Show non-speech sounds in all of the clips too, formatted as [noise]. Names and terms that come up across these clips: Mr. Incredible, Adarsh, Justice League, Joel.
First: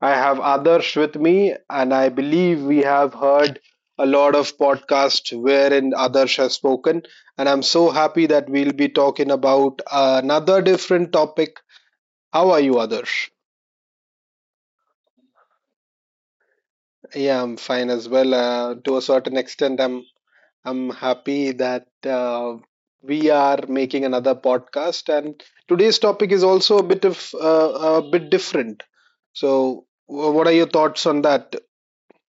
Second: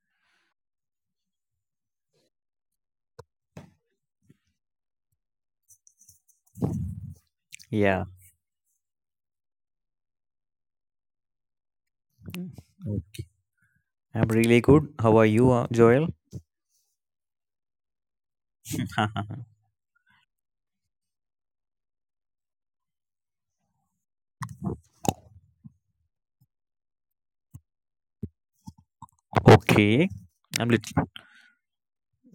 I have Adarsh with me, and I believe we have heard a lot of podcasts wherein Adarsh has spoken. And I'm so Yeah, happy that we'll be talking about another different topic. Mm. How are you, Adarsh? I'm really good. How are you, Joel? Yeah, I'm fine as well. To a certain [laughs] extent, I'm happy that we are making another podcast, and today's topic is also a bit of a bit different. So, Okay, what are I'm your lit- thoughts on that?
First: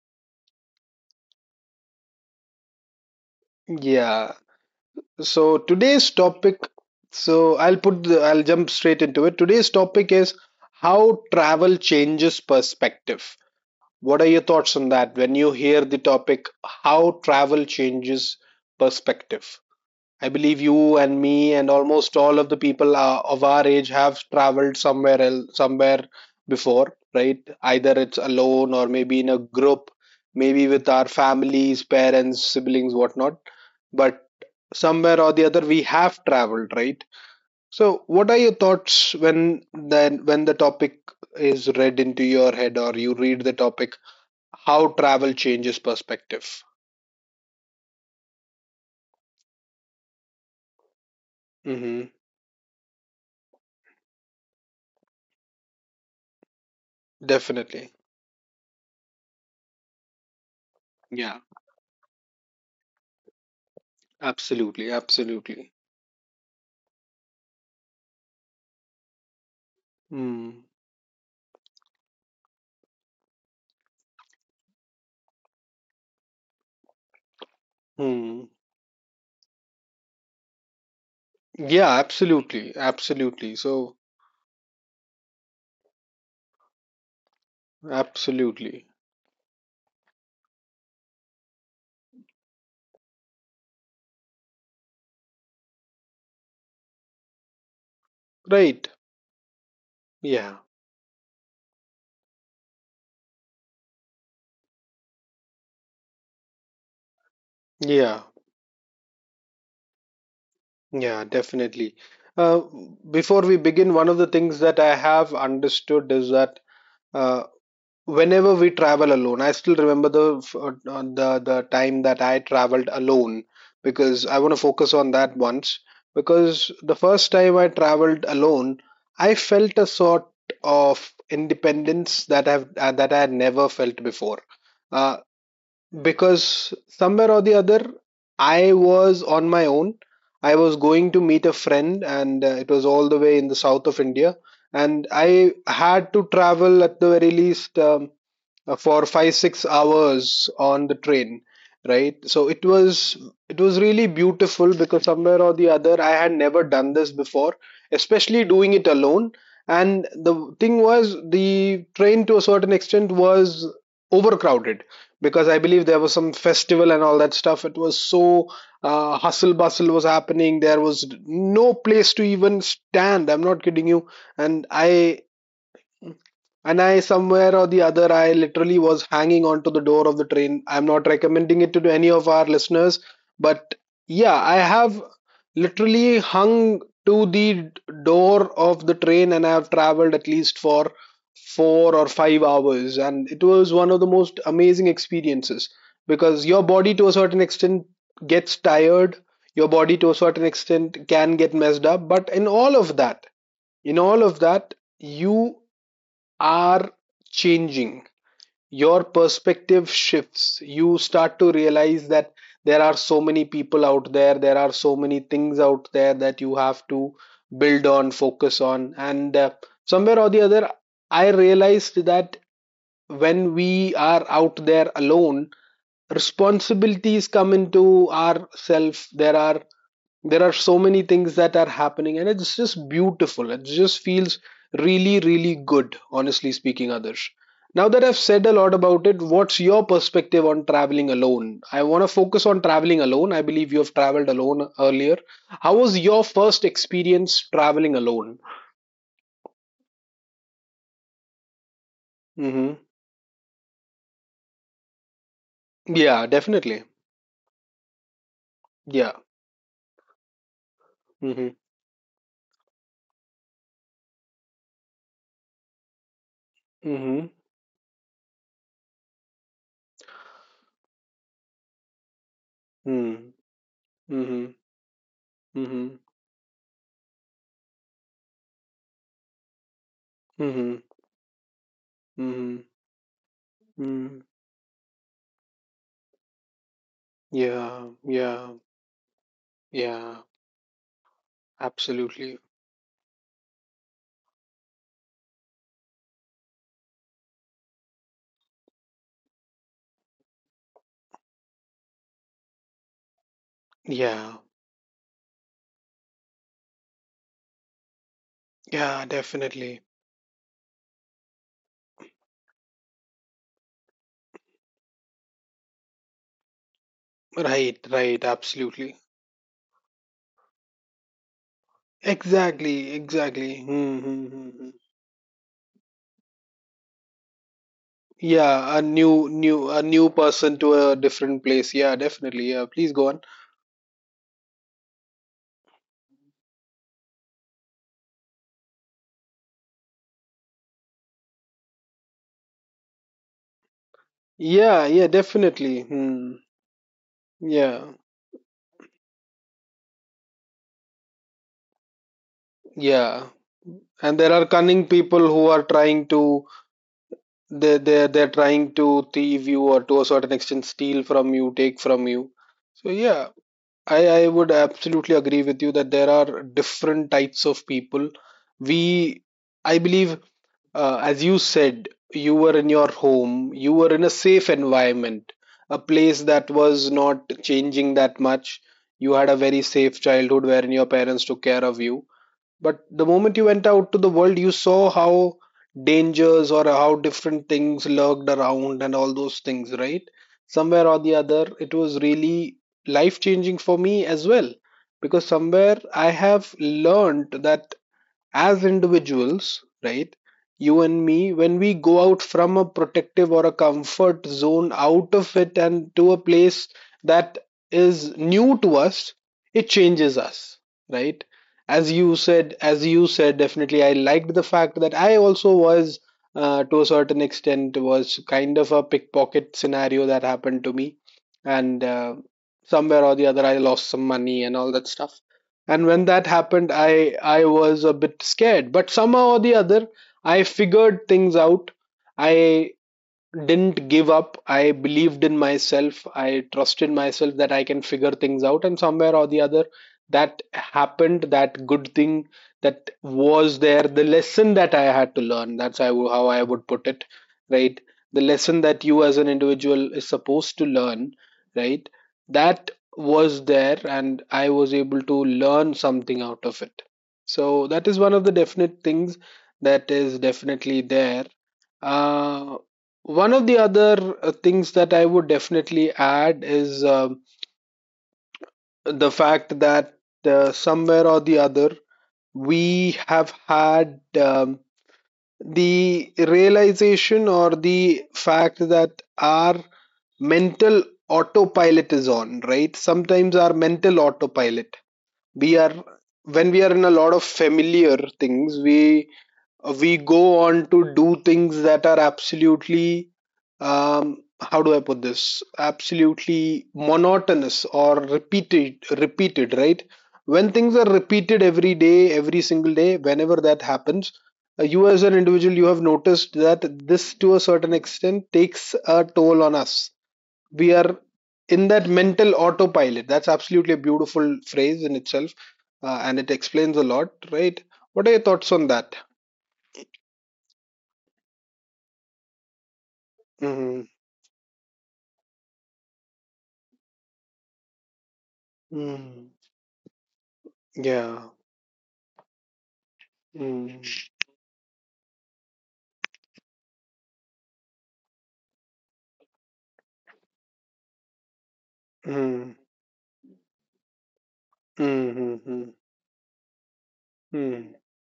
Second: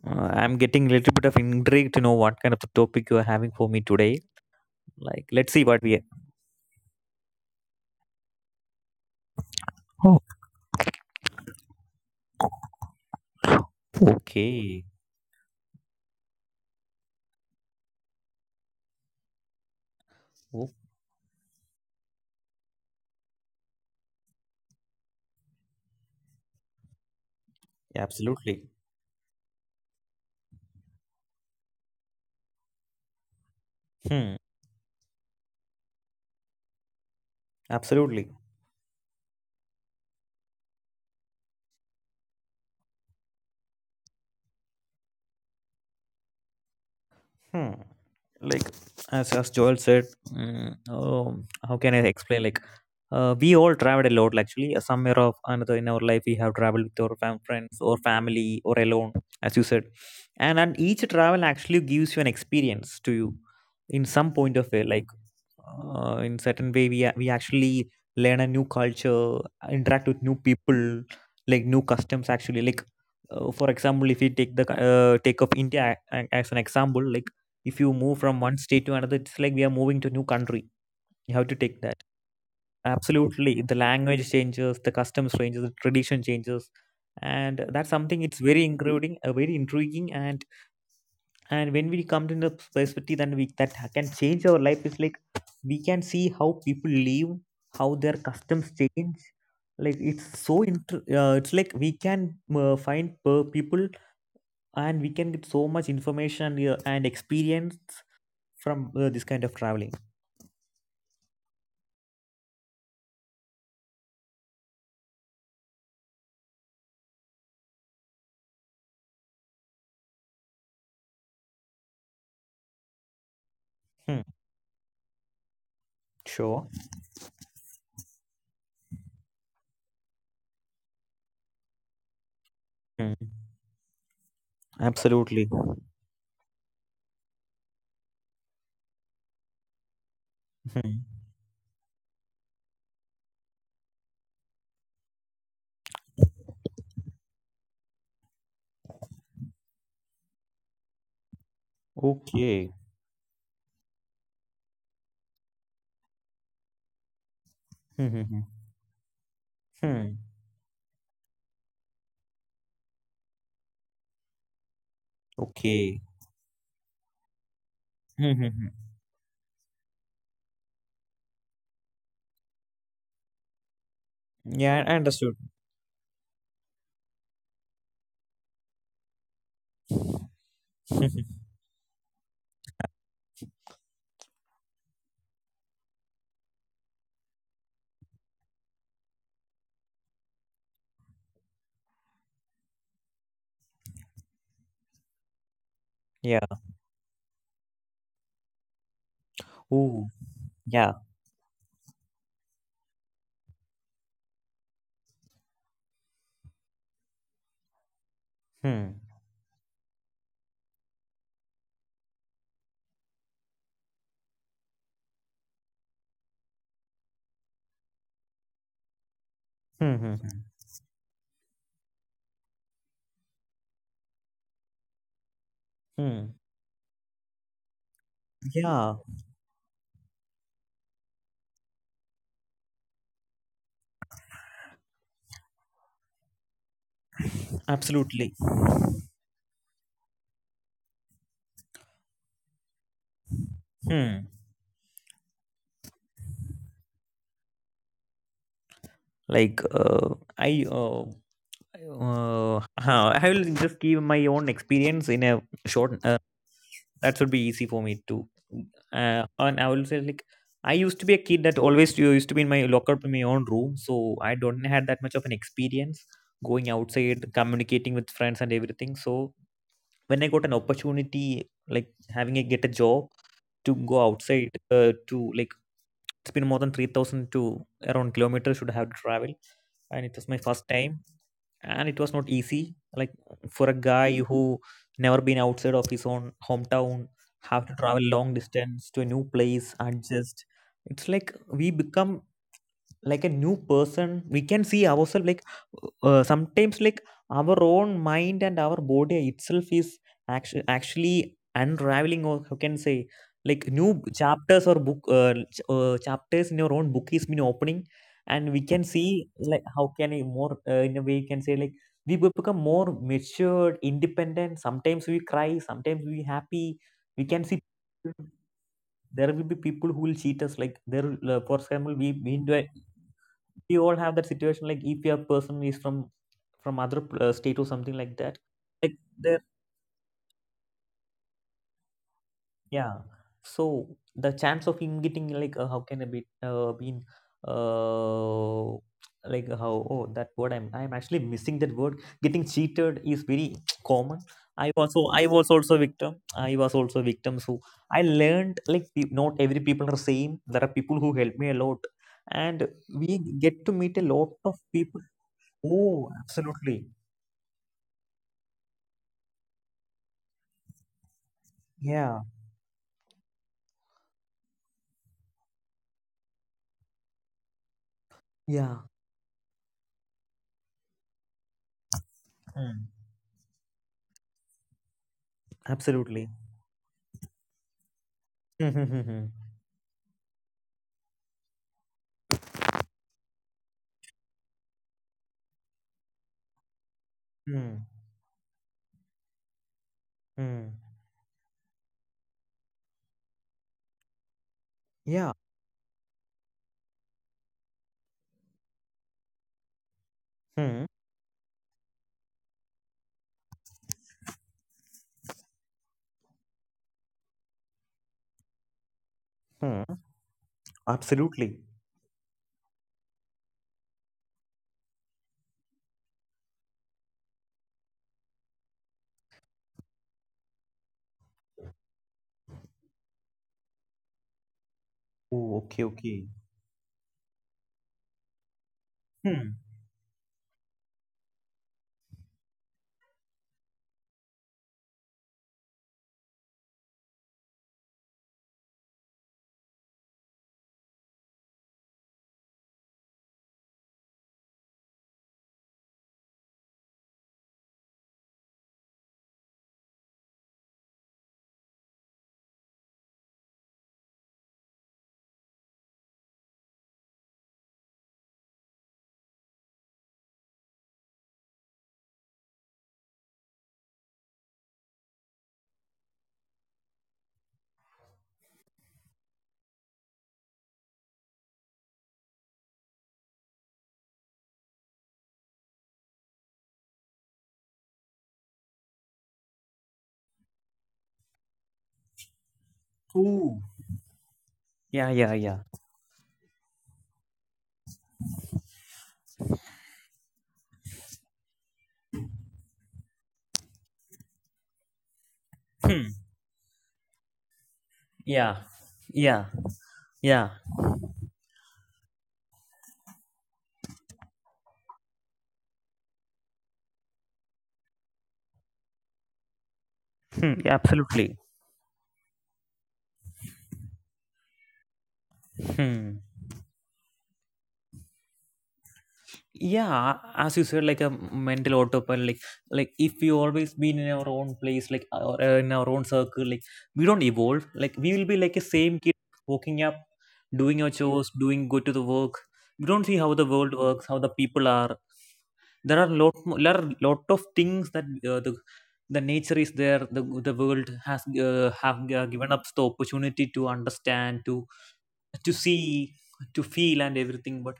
I'm getting a little bit of intrigued to know what kind of the topic you are having for me today. Yeah. Like, let's So see what we. today's topic. So I'll put. The, I'll jump straight into it. Today's topic Oh, is how travel changes perspective. What are your thoughts okay. on that? When you hear the topic, how travel changes perspective. I believe Oh, you and me and almost all of the people of our age have traveled somewhere else, somewhere before, right? Either it's alone absolutely. or maybe in a group, maybe with our families, parents, siblings, whatnot. But Hmm. somewhere or the other, we have traveled, right? So, Absolutely. what are your thoughts when then when the topic is read into your head or you read the topic? How travel changes perspective? Hmm. Like as Joel said, oh, how can I hmm explain? Like, we all traveled a lot. Actually, somewhere of another in our life, we have traveled with our friends Definitely. or family or alone, as you said, and each Yeah, travel actually gives you an experience to you in some point of way. absolutely, Like, absolutely. In certain way, we actually learn a new culture, interact with new Hmm. people, like new customs. Actually, like. For example, if we take of India as an example, like if you move from Hmm. one state to another, it's like we are moving to a new country. You have to Yeah, take that, absolutely. Absolutely. absolutely. The So, language changes, the customs changes, the tradition changes, and that's something it's very absolutely. intriguing, very intriguing. And when we come to the perspective, then we that can change our life. It's like we can see how people live, how their customs Right. change. Like it's Yeah. so it's like we can find per people, and we can get so much information, and experience Yeah. from this kind of traveling. Yeah, definitely. Uh, Before we begin, one of the things that I have understood is that uh, whenever we travel alone, I still remember the f- the time that I traveled alone, because Hmm. I want to focus on that once. Because Sure. the first time I traveled alone, I felt a sort of independence that I've that I Hmm. had never felt before. uh, Absolutely. because somewhere or the other, I was on my own. I was going Hmm. to meet a friend, and it was all the way in the south of India, and I had to travel at the very least, for 5 6 hours on the train, right? So it Okay. was, it was really beautiful, because somewhere or the other, I had never done this before, Hmm. Hmm, especially hmm. doing it alone. And Hmm. the thing was, the train, to a certain extent, was overcrowded, because I believe there was Okay. some festival and all that stuff. It was so, Hmm. Hmm, hmm. Hustle bustle was happening. There was no place to even stand, I'm not kidding you. and Yeah, I i understood. and I, somewhere or the other, I literally was hanging onto the door of the train. I'm not Hmm, hmm. recommending it to any of our listeners, but yeah, I have literally hung to the door of the train, and I have traveled at least for 4 or 5 hours. And it was one of the most amazing experiences, because your Yeah. body, to a certain extent, gets tired, your body, to a Ooh. certain extent, Yeah. can get messed up. But in all of that, in all of that, you are changing. Your Hmm. perspective shifts. You start to realize that there are so many people out there, there are so many things out there that you have to build on, focus on. And Hmm. somewhere or Hmm. the Hmm, other, I realized that when we are out there alone, hmm. responsibilities come into our self. Yeah. There are, there are so many things that are happening, and it's just beautiful. It just feels really, really good, honestly speaking. Others, now that I've said a Absolutely. lot about it, what's your perspective on traveling alone? I want to focus on traveling alone. I believe you have traveled Hmm. alone earlier. How was your first experience traveling alone? Like I uh, uh Hmm. huh, I will just give my own experience in a Yeah, short definitely. that should be easy for me too. Yeah. And I will say like I used to be a Hmm. kid that always used to be in my locker in my own room, so I don't had that much of an experience going Hmm. outside, communicating with friends and everything. So when I got an opportunity, like having a get a Hmm. job to go Hmm. outside, to like Hmm. it's been more than 3,000 to around kilometers should have to travel, and it was my Hmm. first time, and it was not Hmm. easy. Like for a Mm, guy who never been outside of his own hometown, yeah, have to travel yeah, long distance to a new place yeah, adjust. It's like we absolutely. become like a new person, we can see ourselves like sometimes, like our own mind and our body itself is actually unraveling, or how can say, like new Yeah, chapters or book chapters in your own book is been opening. And we yeah, can see, definitely. like how can I more, in a way you can say, like we will become more matured, independent, sometimes we cry, sometimes we happy. We can Right, see right, absolutely. there will be people who will cheat us. Like for example we been, Exactly, exactly. Hmm, we all hmm, have hmm, that hmm. situation, like if your person is from other state or something like that, Yeah, a like new, there, new, a new person to a different place. Yeah, definitely. Yeah, please go yeah, on. so the chance of him getting like how can I be been uh like how, oh, that word, I'm actually missing that word, getting cheated is very [tsk] common. Yeah, I yeah, also I was definitely. also Hmm. victim I was also victim. So Yeah, I learned, like not every people are same. There are people who help me a lot, and yeah. we get to And meet a there are lot of cunning people people. who are trying Oh, to, absolutely. they they're trying to thieve you, or to a certain extent steal from you, take from you. Yeah. So yeah, I would absolutely agree with you that there are different types of people. Yeah. We, I believe, as you said, you were in your Hmm. home, you were in a safe environment, a place that Absolutely. was not changing that much. Hmm. You Hmm. had a Hmm. very safe childhood wherein your parents took care of you. But the moment you went out to the world, you saw how dangers or how different Hmm. things Hmm. lurked around and all those things, right? Somewhere Hmm. or the other, it was really life changing for me as well. Because Yeah. somewhere I have learned that as individuals, right? You and Hmm. me, when we go out from a protective or a comfort zone, out of it and to a place that is new to us, it Hmm. changes us, right? Absolutely. As you said, definitely, I liked the fact that I also was, to a certain extent, was kind of a pickpocket scenario that happened to me, and somewhere or the other, I lost some money and all that stuff. Oh, And when okay, that okay. happened, I was a bit scared, but somehow or the Hmm. other, I figured things out. I didn't give up. I believed in myself. I trusted myself that I can figure things out. And somewhere or the other, that happened. That good thing that was there, the lesson that I had to learn. That's how I would put it, right? The lesson that you as an individual is supposed to learn, right? That was there, and I was able to learn something out of it. So that is one of the definite things that is definitely there. Uh, One of the other things that I would definitely add is, the fact that somewhere or the other, we have had, the realization or the fact that our mental autopilot is on, right? Sometimes our Oh. mental autopilot, Yeah, yeah, we are, yeah. when we are in a lot of familiar things, we go on to do things that are absolutely, how do I put this? Hmm. Absolutely monotonous or repeated, Yeah. repeated, Yeah. right? When Yeah. things are repeated every day, every single day, whenever that happens, you as an individual, you have noticed that this to a certain extent takes a toll on us. We Hmm. are Yeah, absolutely. in that mental autopilot. That's absolutely a beautiful phrase in itself, and it Hmm. explains a lot, right? What are your thoughts on that? Yeah, as you said, like a mental autopilot, like, if we Mhm. always been in our own place, like or in our own circle, like we don't evolve. Like we will be like a same Mm. kid, waking up, doing your Yeah. chores, doing go to the work. We don't see how the Mm. world works, how the people are. There are lot of things that, the nature is there, the world has, Mm. have Mm. given us the opportunity to understand, to Mm. Mm. See, to feel and Mm. everything. But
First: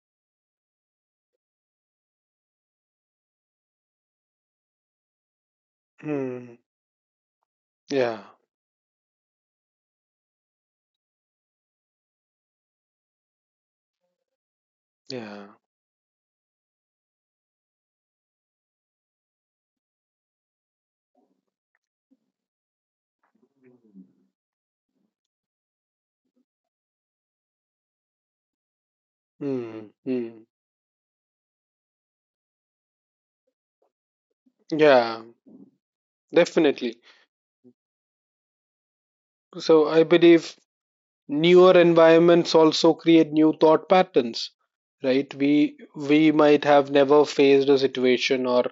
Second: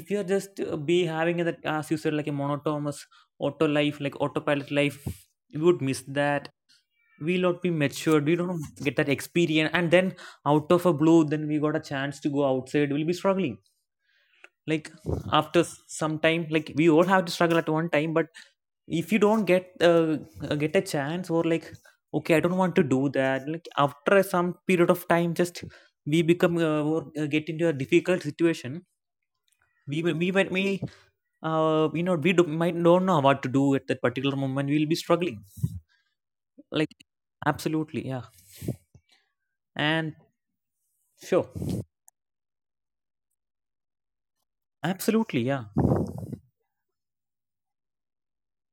if you're just, be having that, as you said, like a monotonous auto life, like autopilot life, you would miss that. Mm. We'll not be Yeah. matured, we don't get that experience, and then out of a blue, then we got a chance to go outside, we'll be struggling. Like Yeah. after some time, like we all have to struggle at one time. But if you don't get, get a chance, or like okay, I don't want to do that, like after some period of time, just we become, or get into a difficult situation. Mm. We Mm. might may, you know, we do, might don't know what to do at that particular moment, we'll be Yeah. struggling. Like, Definitely. absolutely, yeah. So I And believe sure, newer environments also create new thought patterns, right? absolutely, yeah. We might have never faced a situation, or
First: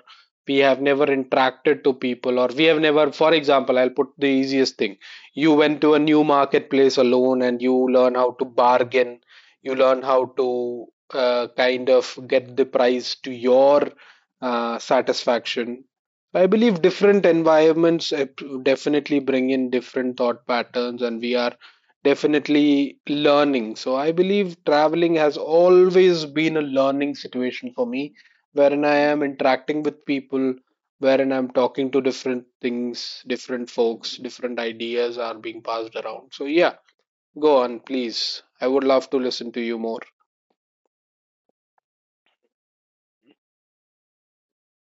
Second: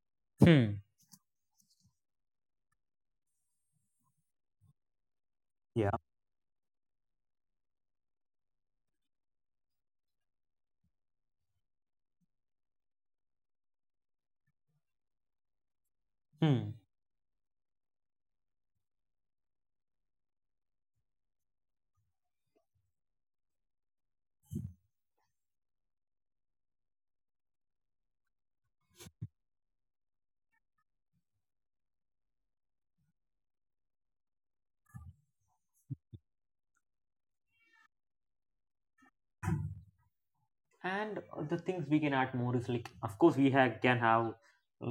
we have Hmm. never interacted to people, or we have never, for example, I'll put the easiest thing: you went Yeah. to a new marketplace alone and you learn how to bargain, you learn how to kind of get the price to your satisfaction. I Hmm. believe different environments definitely bring in different thought patterns, and we are definitely learning. So I believe traveling has always been a learning situation for me, wherein I am interacting with people, wherein I'm talking to different things, different folks, different ideas are being passed around. So yeah, go on, please. I would love to listen to you more. And the things we can add more is, like of course we have can have,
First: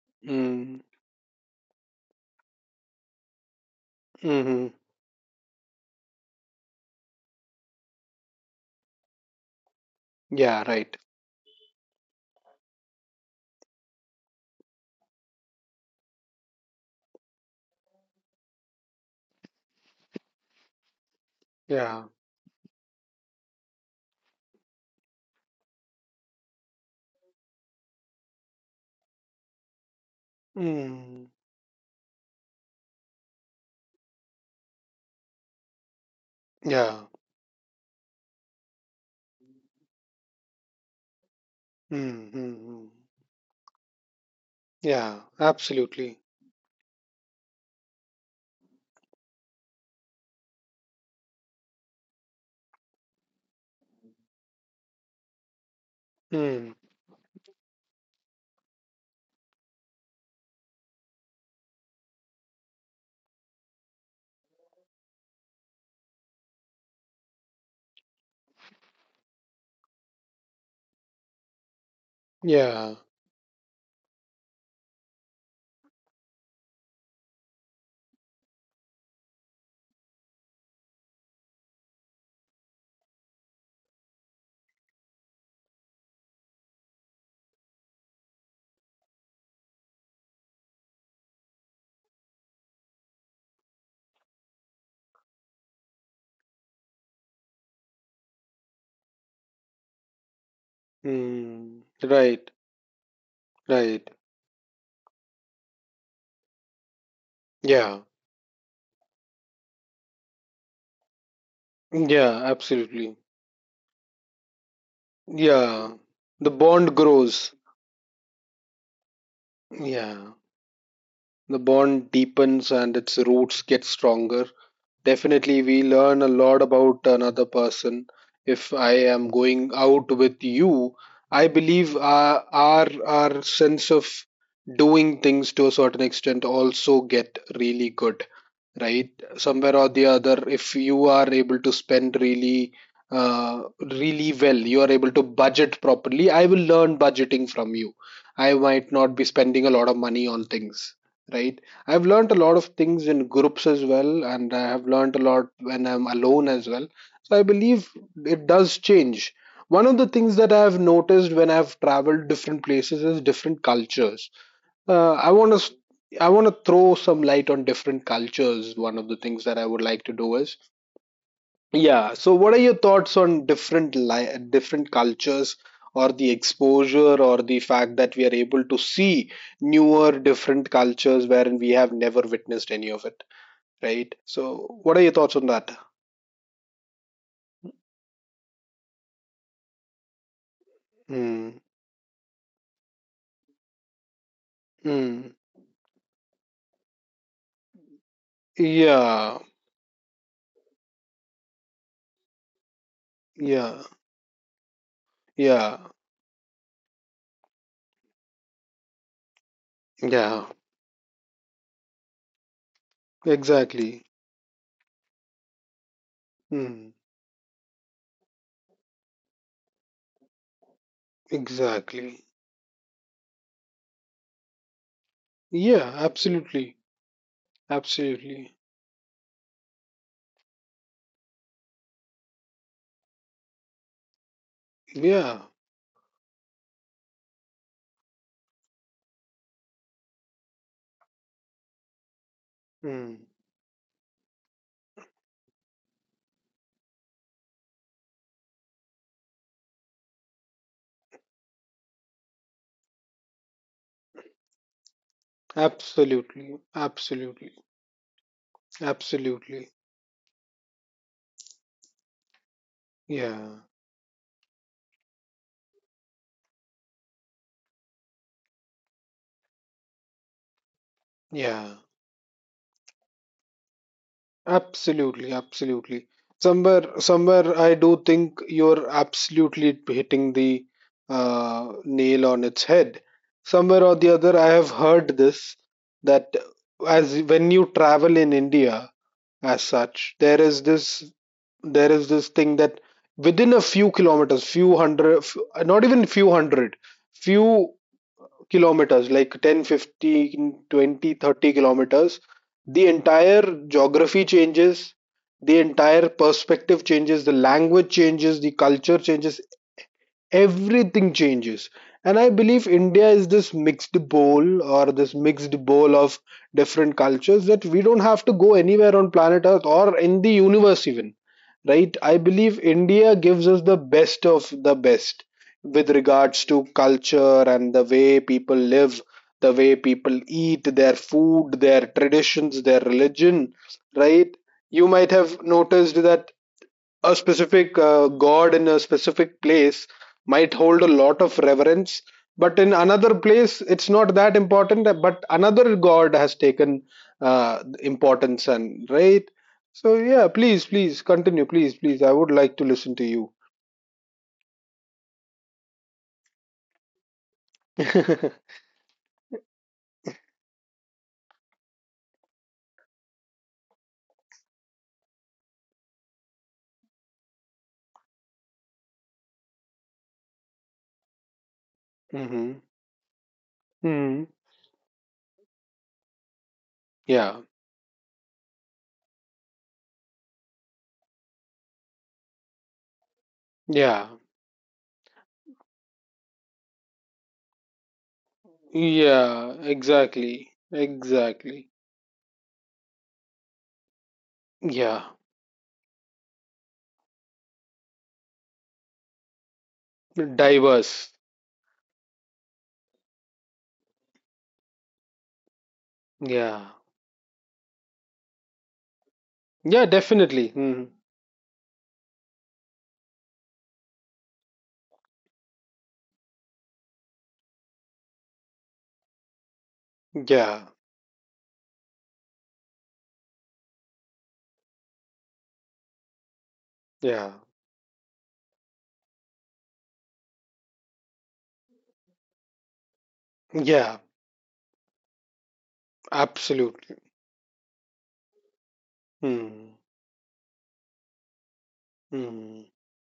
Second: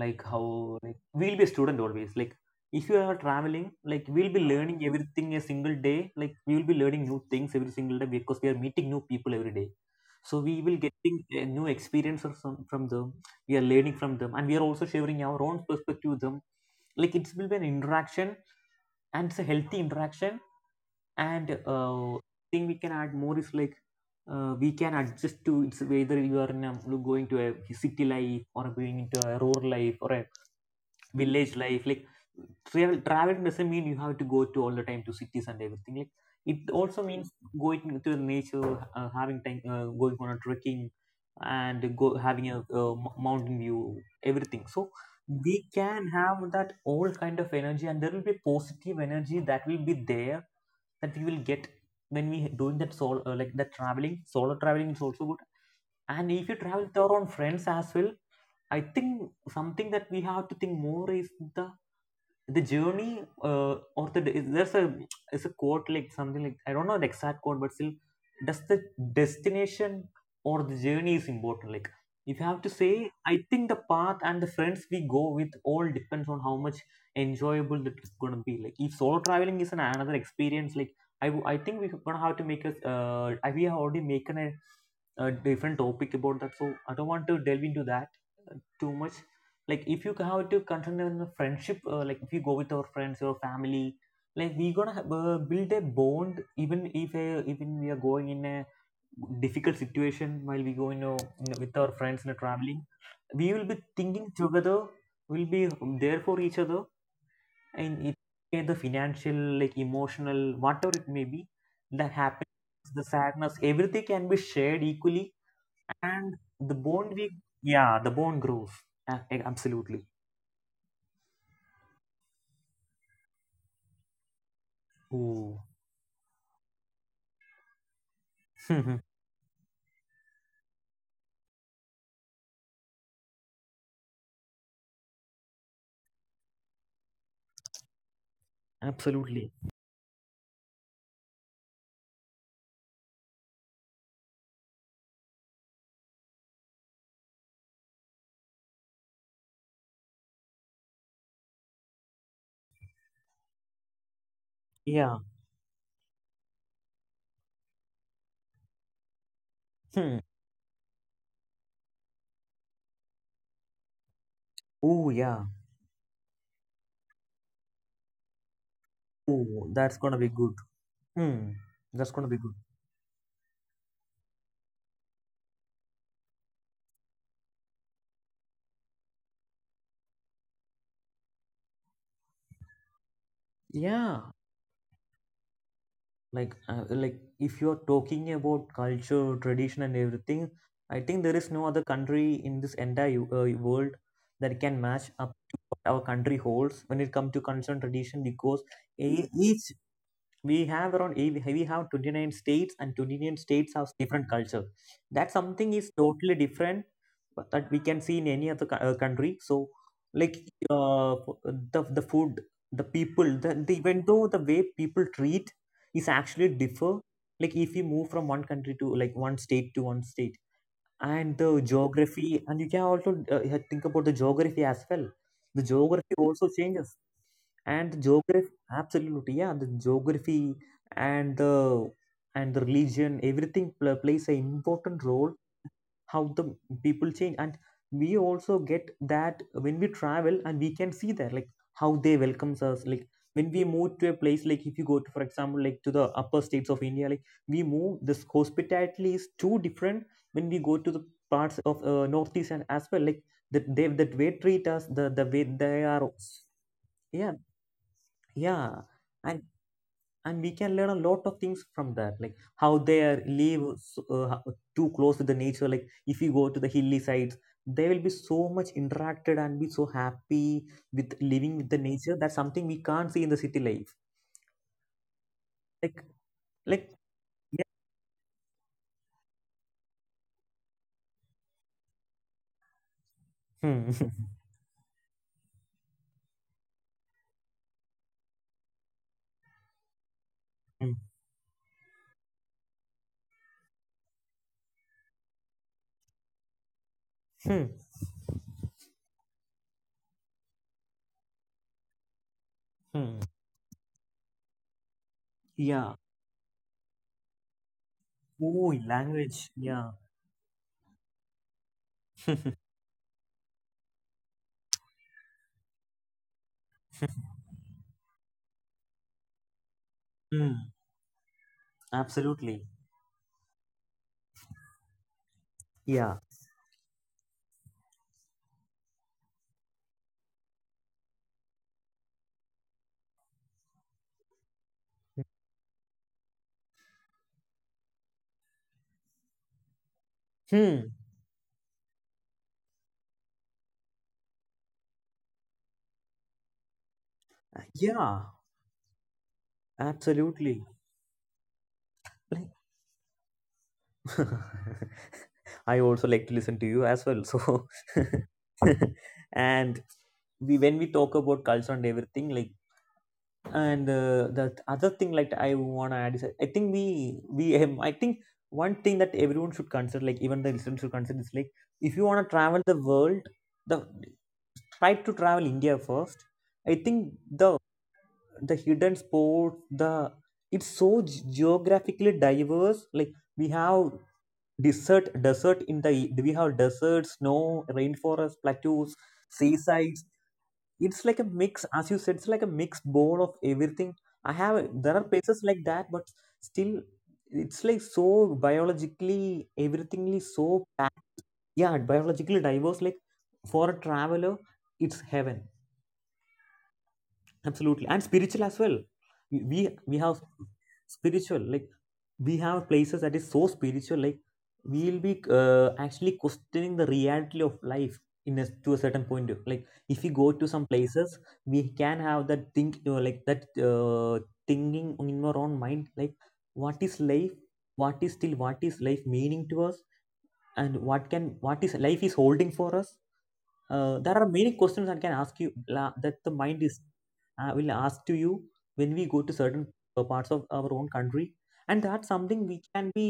like how, Mm, like we'll be a student always. Like if you are traveling, like we'll be hmm. learning everything a single day, like we will be learning new things every single day because we are meeting new people every day. So we Yeah, will right. getting a new experience or some, from them. We are learning from them, and we are also sharing our own perspective with them. Like it will be an interaction, and it's a healthy interaction. And Yeah. Thing we can add more is, like we can adjust to it's whether you are in a, going to a city life or going into a rural life or a Mm, village life. Like travel traveling doesn't mean you have to go to all the time to cities and everything. Like it also yeah. means going to the nature, having time, going on a trekking, and go Mm, having a mm, mm. Mountain view, everything. So Yeah, they can absolutely. have that all kind of energy, and there will be positive energy that will be there that we will get when we doing that solo, like that traveling, solo traveling is also good. And if you Mm, travel with your own friends as well, I think something that we have to think more is the journey, or the there's a, it's a quote, like something. Like I don't know the exact quote, but still, does the destination or the journey is important? Like if you have to yeah. say, I think the path and the friends we go with all depends on how much enjoyable the trip's gonna be. Like if solo traveling is an, another experience, like I think we're gonna have to make us, I- we have already making a different topic about that, so I don't want to delve into that, too much. Like if you have to continue in a friendship, like if you go with our friends, your family, like we gonna have, build a bond even if, even we are going in a difficult situation, while we go in a- with Mm, our friends in a right. traveling, we will be Right. thinking together, we'll be there for each other, Yeah. and it may the financial, like emotional, whatever it may be, the Yeah, happiness, the absolutely. sadness, everything can be shared equally. Yeah. And The the bond bond we grows. yeah, the bond grows. Absolutely. Yeah. The bond deepens and its roots get stronger. Ooh. Definitely, we learn a lot about another person. If I [laughs] am going out with you, I believe our sense of doing things to a certain extent also get really good. Right? Absolutely. Somewhere or the other, if you are able to spend really, really well, you are able to budget properly. I will learn budgeting from you. I might not be spending a lot of money on things, right? I've learned a lot of things in groups as well, and I have learned Yeah. a lot when I'm alone as well. So I believe it does change. One of the Hmm. things that I have noticed when I've traveled different places is different cultures. Oh uh, I yeah. want to I want to throw some light on different cultures. One of the things that I Oh, would that's like to gonna be do good. is, Hmm. That's yeah. gonna So, be what good. are your thoughts on different different cultures, or the exposure, or the fact that we are able to see newer different cultures wherein we have never witnessed any of it, right? Yeah. So, what are your thoughts on that? Like if you're talking about culture, tradition, and everything, I think there is Mm, no other country in this entire world that can match up mm, to what our country holds when it comes to culture and tradition because e- yeah, each we have we have 29 states and 29 states yeah, have different culture that something yeah, is totally different but that we can see in any other country. So like, yeah. uh, the food, the people, the Exactly. even though the way people treat is actually Mm, differ, like if we move from one state to one state, and the exactly. geography, and you can also yeah, think about the geography as well. The Yeah, geography also absolutely. changes, and the geography, Absolutely. absolutely, yeah, the geography and the, and the religion, everything plays an important role Yeah. how the people change. And we also get that when we travel, and we can see there like how they welcomes us, like Mm. when we move to a place, like if you go to for example like to the upper states of India, like we move, this hospitality is too different when we go to the parts of northeast and as well, like that they, that way treat us, the way they are. Absolutely. Yeah. Absolutely. Yeah. Absolutely. And we can learn a lot of things from that, like how they are Yeah. Too close to the nature. Like if you go to the hilly sides, they will be so much interacted and be so happy with living with Yeah. the nature. That's something we can't see in the city life. Absolutely. Like. Absolutely. Like. Somewhere, somewhere, Yeah. I do think you're absolutely hitting the nail on its head. Somewhere Hmm. or the other, [laughs] I have heard this that as when you travel in India, as such, there is Hmm. this thing that within a few kilometers, not even few hundred, Hmm. few kilometers, like 10, 15, 20, 30 kilometers, the Hmm. entire geography changes, the Yeah, entire perspective changes, the language changes, the oh, culture language, changes, yeah. everything changes. And I [laughs] believe India is this mixed bowl or this mixed bowl of different cultures, that we don't have to go anywhere on planet Earth or in the hmm. universe even, right? I believe Absolutely. India gives us the best of the best with Yeah. regards to culture and the way people live, the way people eat their food, their traditions, their religion, right? You might have noticed that a specific god in a specific place might Hmm. hold a lot of reverence, but in another place it's not that important, but another god has taken Yeah. importance, and right. So yeah, Absolutely. please please continue, please please, I would Like. like to listen to you. [laughs] I also like to listen to you as well. So, [laughs] Mm-hmm. [laughs] and we when we talk about culture and everything, like, and the other thing like I wanna add is I think we have, I think one thing that everyone should consider, like even the listeners should consider, is like, if you wanna travel the world, the Hmm. try to travel India first. I think Yeah, the hidden sport, the it's so geographically diverse. Like we have yeah, desert desert in the e- we have deserts, snow, rainforest, plateaus, yeah. seasides. Exactly, It's like a exactly. mix. As you said, it's like a mixed bowl of everything. I have, there Yeah. are places like that, but still it's like so biologically everything is so Diverse. packed. Yeah, biologically diverse, like for a traveler it's heaven. Yeah. Absolutely. And spiritual as well. we Yeah, we have definitely. Hmm. spiritual, like we have places that is so spiritual. Like we'll be actually questioning the reality of life in a, to a like if we go to some Yeah, places, we can have that think, you know, like that thinking in our own mind, like what is life, yeah, what is life meaning to us, and what is life is holding for us. Yeah. There are many questions that can ask you that the mind is, Absolutely. Will ask to you when we go to certain Hmm. Parts of our own country, and that's something we Hmm. can be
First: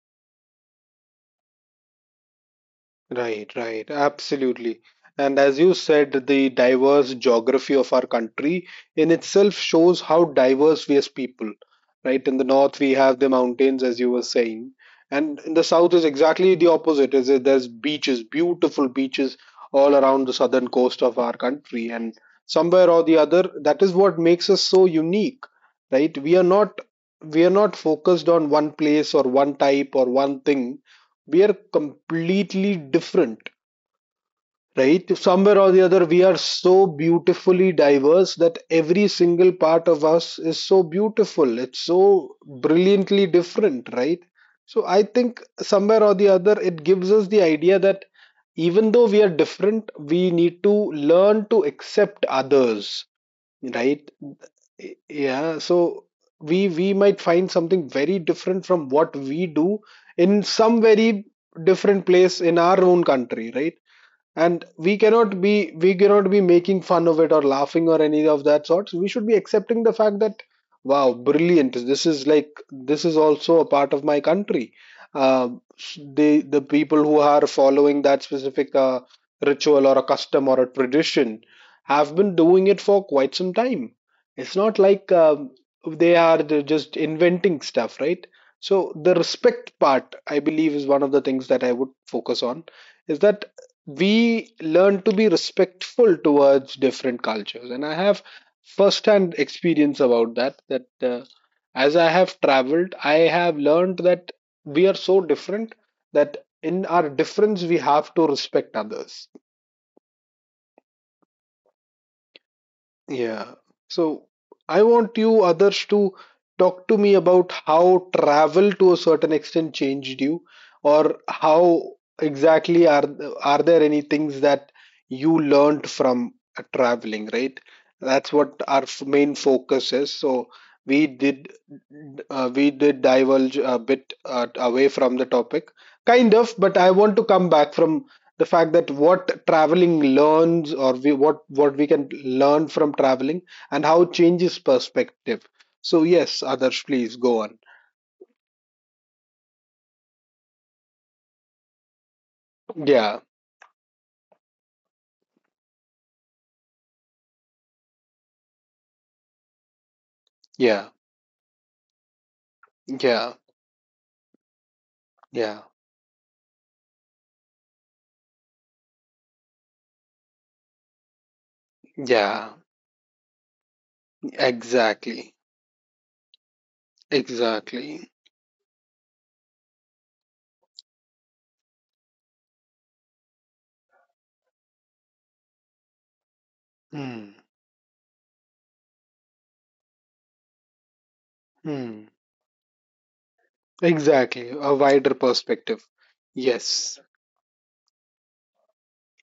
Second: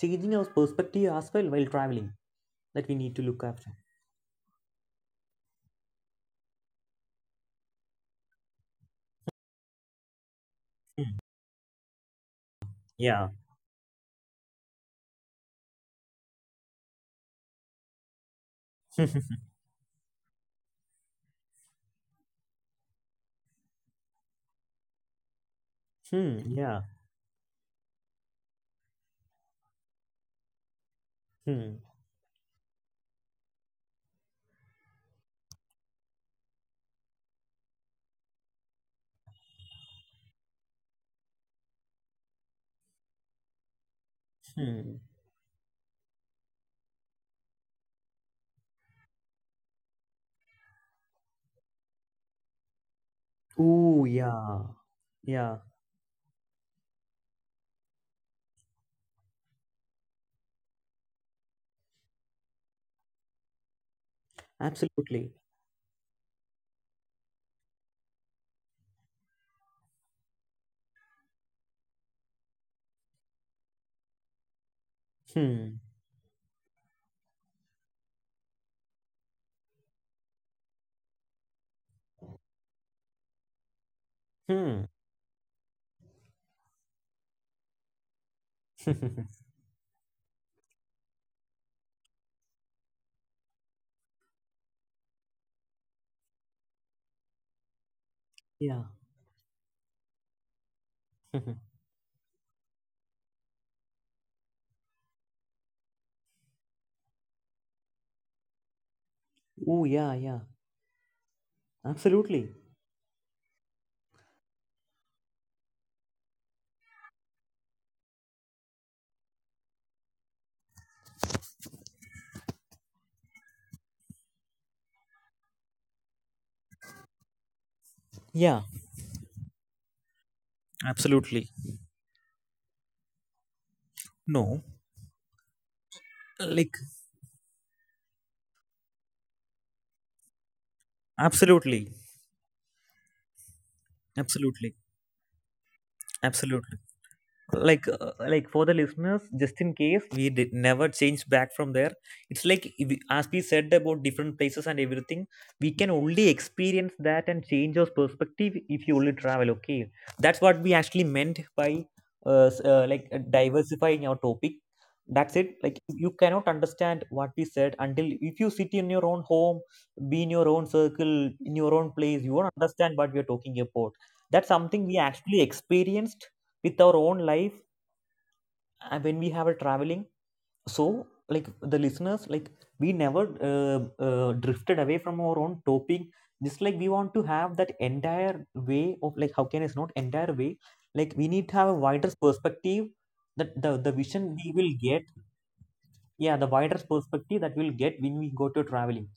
changing our perspective as well while traveling, that we need to look Right, after. right, absolutely. And as you said, the diverse geography of our country in itself shows how diverse we as people, right? In the north, we have the Yeah. mountains, as you were saying, and in the south is exactly the opposite. Is that there's beaches, beautiful [laughs] beaches all around the southern coast of our country, and somewhere or the other, that is what makes us so unique, right? We Hmm. are not Yeah. we are not focused on one place or one type or one thing, we are Hmm. completely different, right? Somewhere or the other, we are so beautifully diverse that every single part of us is so beautiful, it's so brilliantly different, right? So Hmm. I think somewhere or the other it gives us the idea that even though we are different, we need to learn to accept others, Ooh. right? Yeah. Yeah, Yeah. so we might find something very different from what we do in some very different place in our own country, right? And we Absolutely. cannot be we cannot be making fun of it or laughing or any of that sorts. We should be accepting the fact that wow, brilliant, this is like this is also a part of my country. uh, Hmm. the the people who are following that specific ritual or a custom or a tradition have been doing it for quite some time. It's not Hmm. like they're just inventing stuff, right? So the [laughs] respect part, I believe, is one of the things that I would focus on, is that we learn to be respectful towards different cultures, and I have yeah. first hand experience about that. That [laughs] as I have traveled, I have learned that we are so different that in our difference we have to respect others. Ooh. Yeah. Yeah. Absolutely. Yeah. So I want you others to talk to me about how travel to a certain extent changed you, or how exactly are there any things that you learned from traveling, right? That's what Yeah. our main focus is. So we did, Absolutely. Diverge a bit No. away from the topic, kind of, but Like. I want to come back from the fact that what traveling learns, or we, what we Absolutely. can learn from traveling and how it changes Absolutely. perspective. So yes, Absolutely. others, please go on. Like for the listeners, just in case we did never change back from there, it's like if we- Yeah, as we said about different places and everything, we can only experience that and change our perspective if you only travel. Okay, that's what we yeah, actually meant by like yeah, diversifying our topic. That's yeah, it. Like, you cannot understand what we said until if you sit in your own home, be in your own circle, in your own place, you yeah. won't understand what we are talking about. That's something we Exactly, actually experienced with our own life exactly. When we have a traveling. So like the listeners, like we never uh, drifted away from our own topic, just like we want Hmm. to have that entire way of like how can, it's not entire way, like we need to have a Hmm. wider perspective, that the vision Exactly, we a will get. wider perspective. Yeah, the wider Yes. perspective that we'll get when we go to traveling,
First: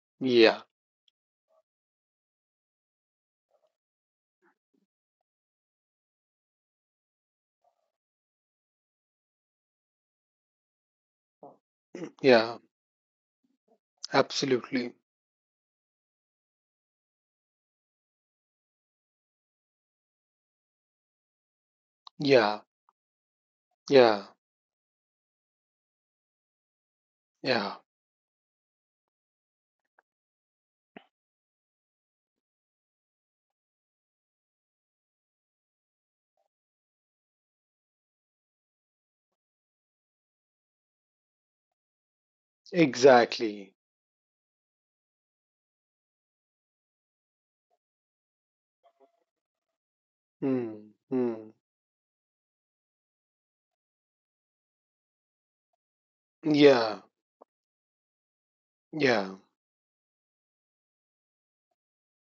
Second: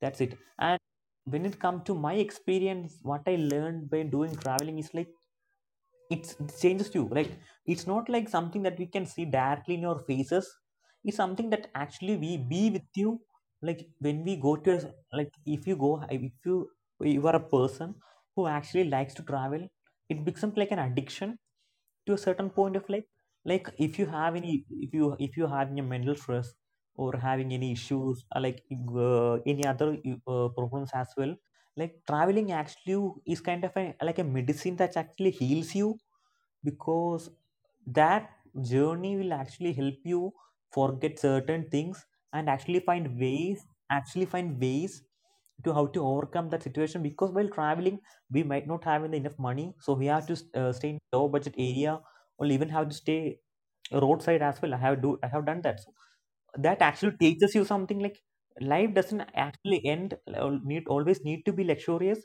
that's it. Yeah, And when it comes to my experience, what I learned by doing traveling is like, it's, it changes you. Like it's not like something that we can see directly in your faces. It's something that actually we yeah, be with you. Like when we go to absolutely. like if you, you are a person who actually likes to travel, it becomes like an addiction to a certain Yeah, point of life. Like if you yeah, have any, if you have any mental stress or having any yeah. issues or like any other problems as well, like traveling actually is kind of a, like a medicine that actually heals you, because that journey will actually help you forget certain things and actually find ways, Exactly. actually find ways to how to overcome that situation. Because while traveling we might not have enough money, so we have to stay Hmm. in low Hmm. budget area or even have to stay roadside as well. I have done that. So that Yeah, actually teaches you something, like life doesn't yeah, actually end need to be luxurious.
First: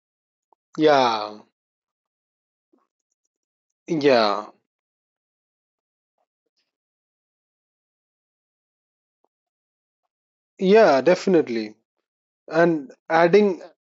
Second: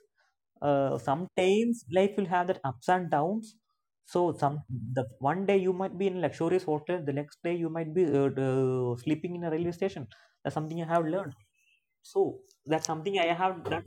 yeah. Sometimes life will have that ups and downs. So Yeah, some, the one day you might be in a luxurious hotel, the next day you might be sleeping in a railway station. That's something I yeah, have learned. definitely. So that's And something I have adding, done.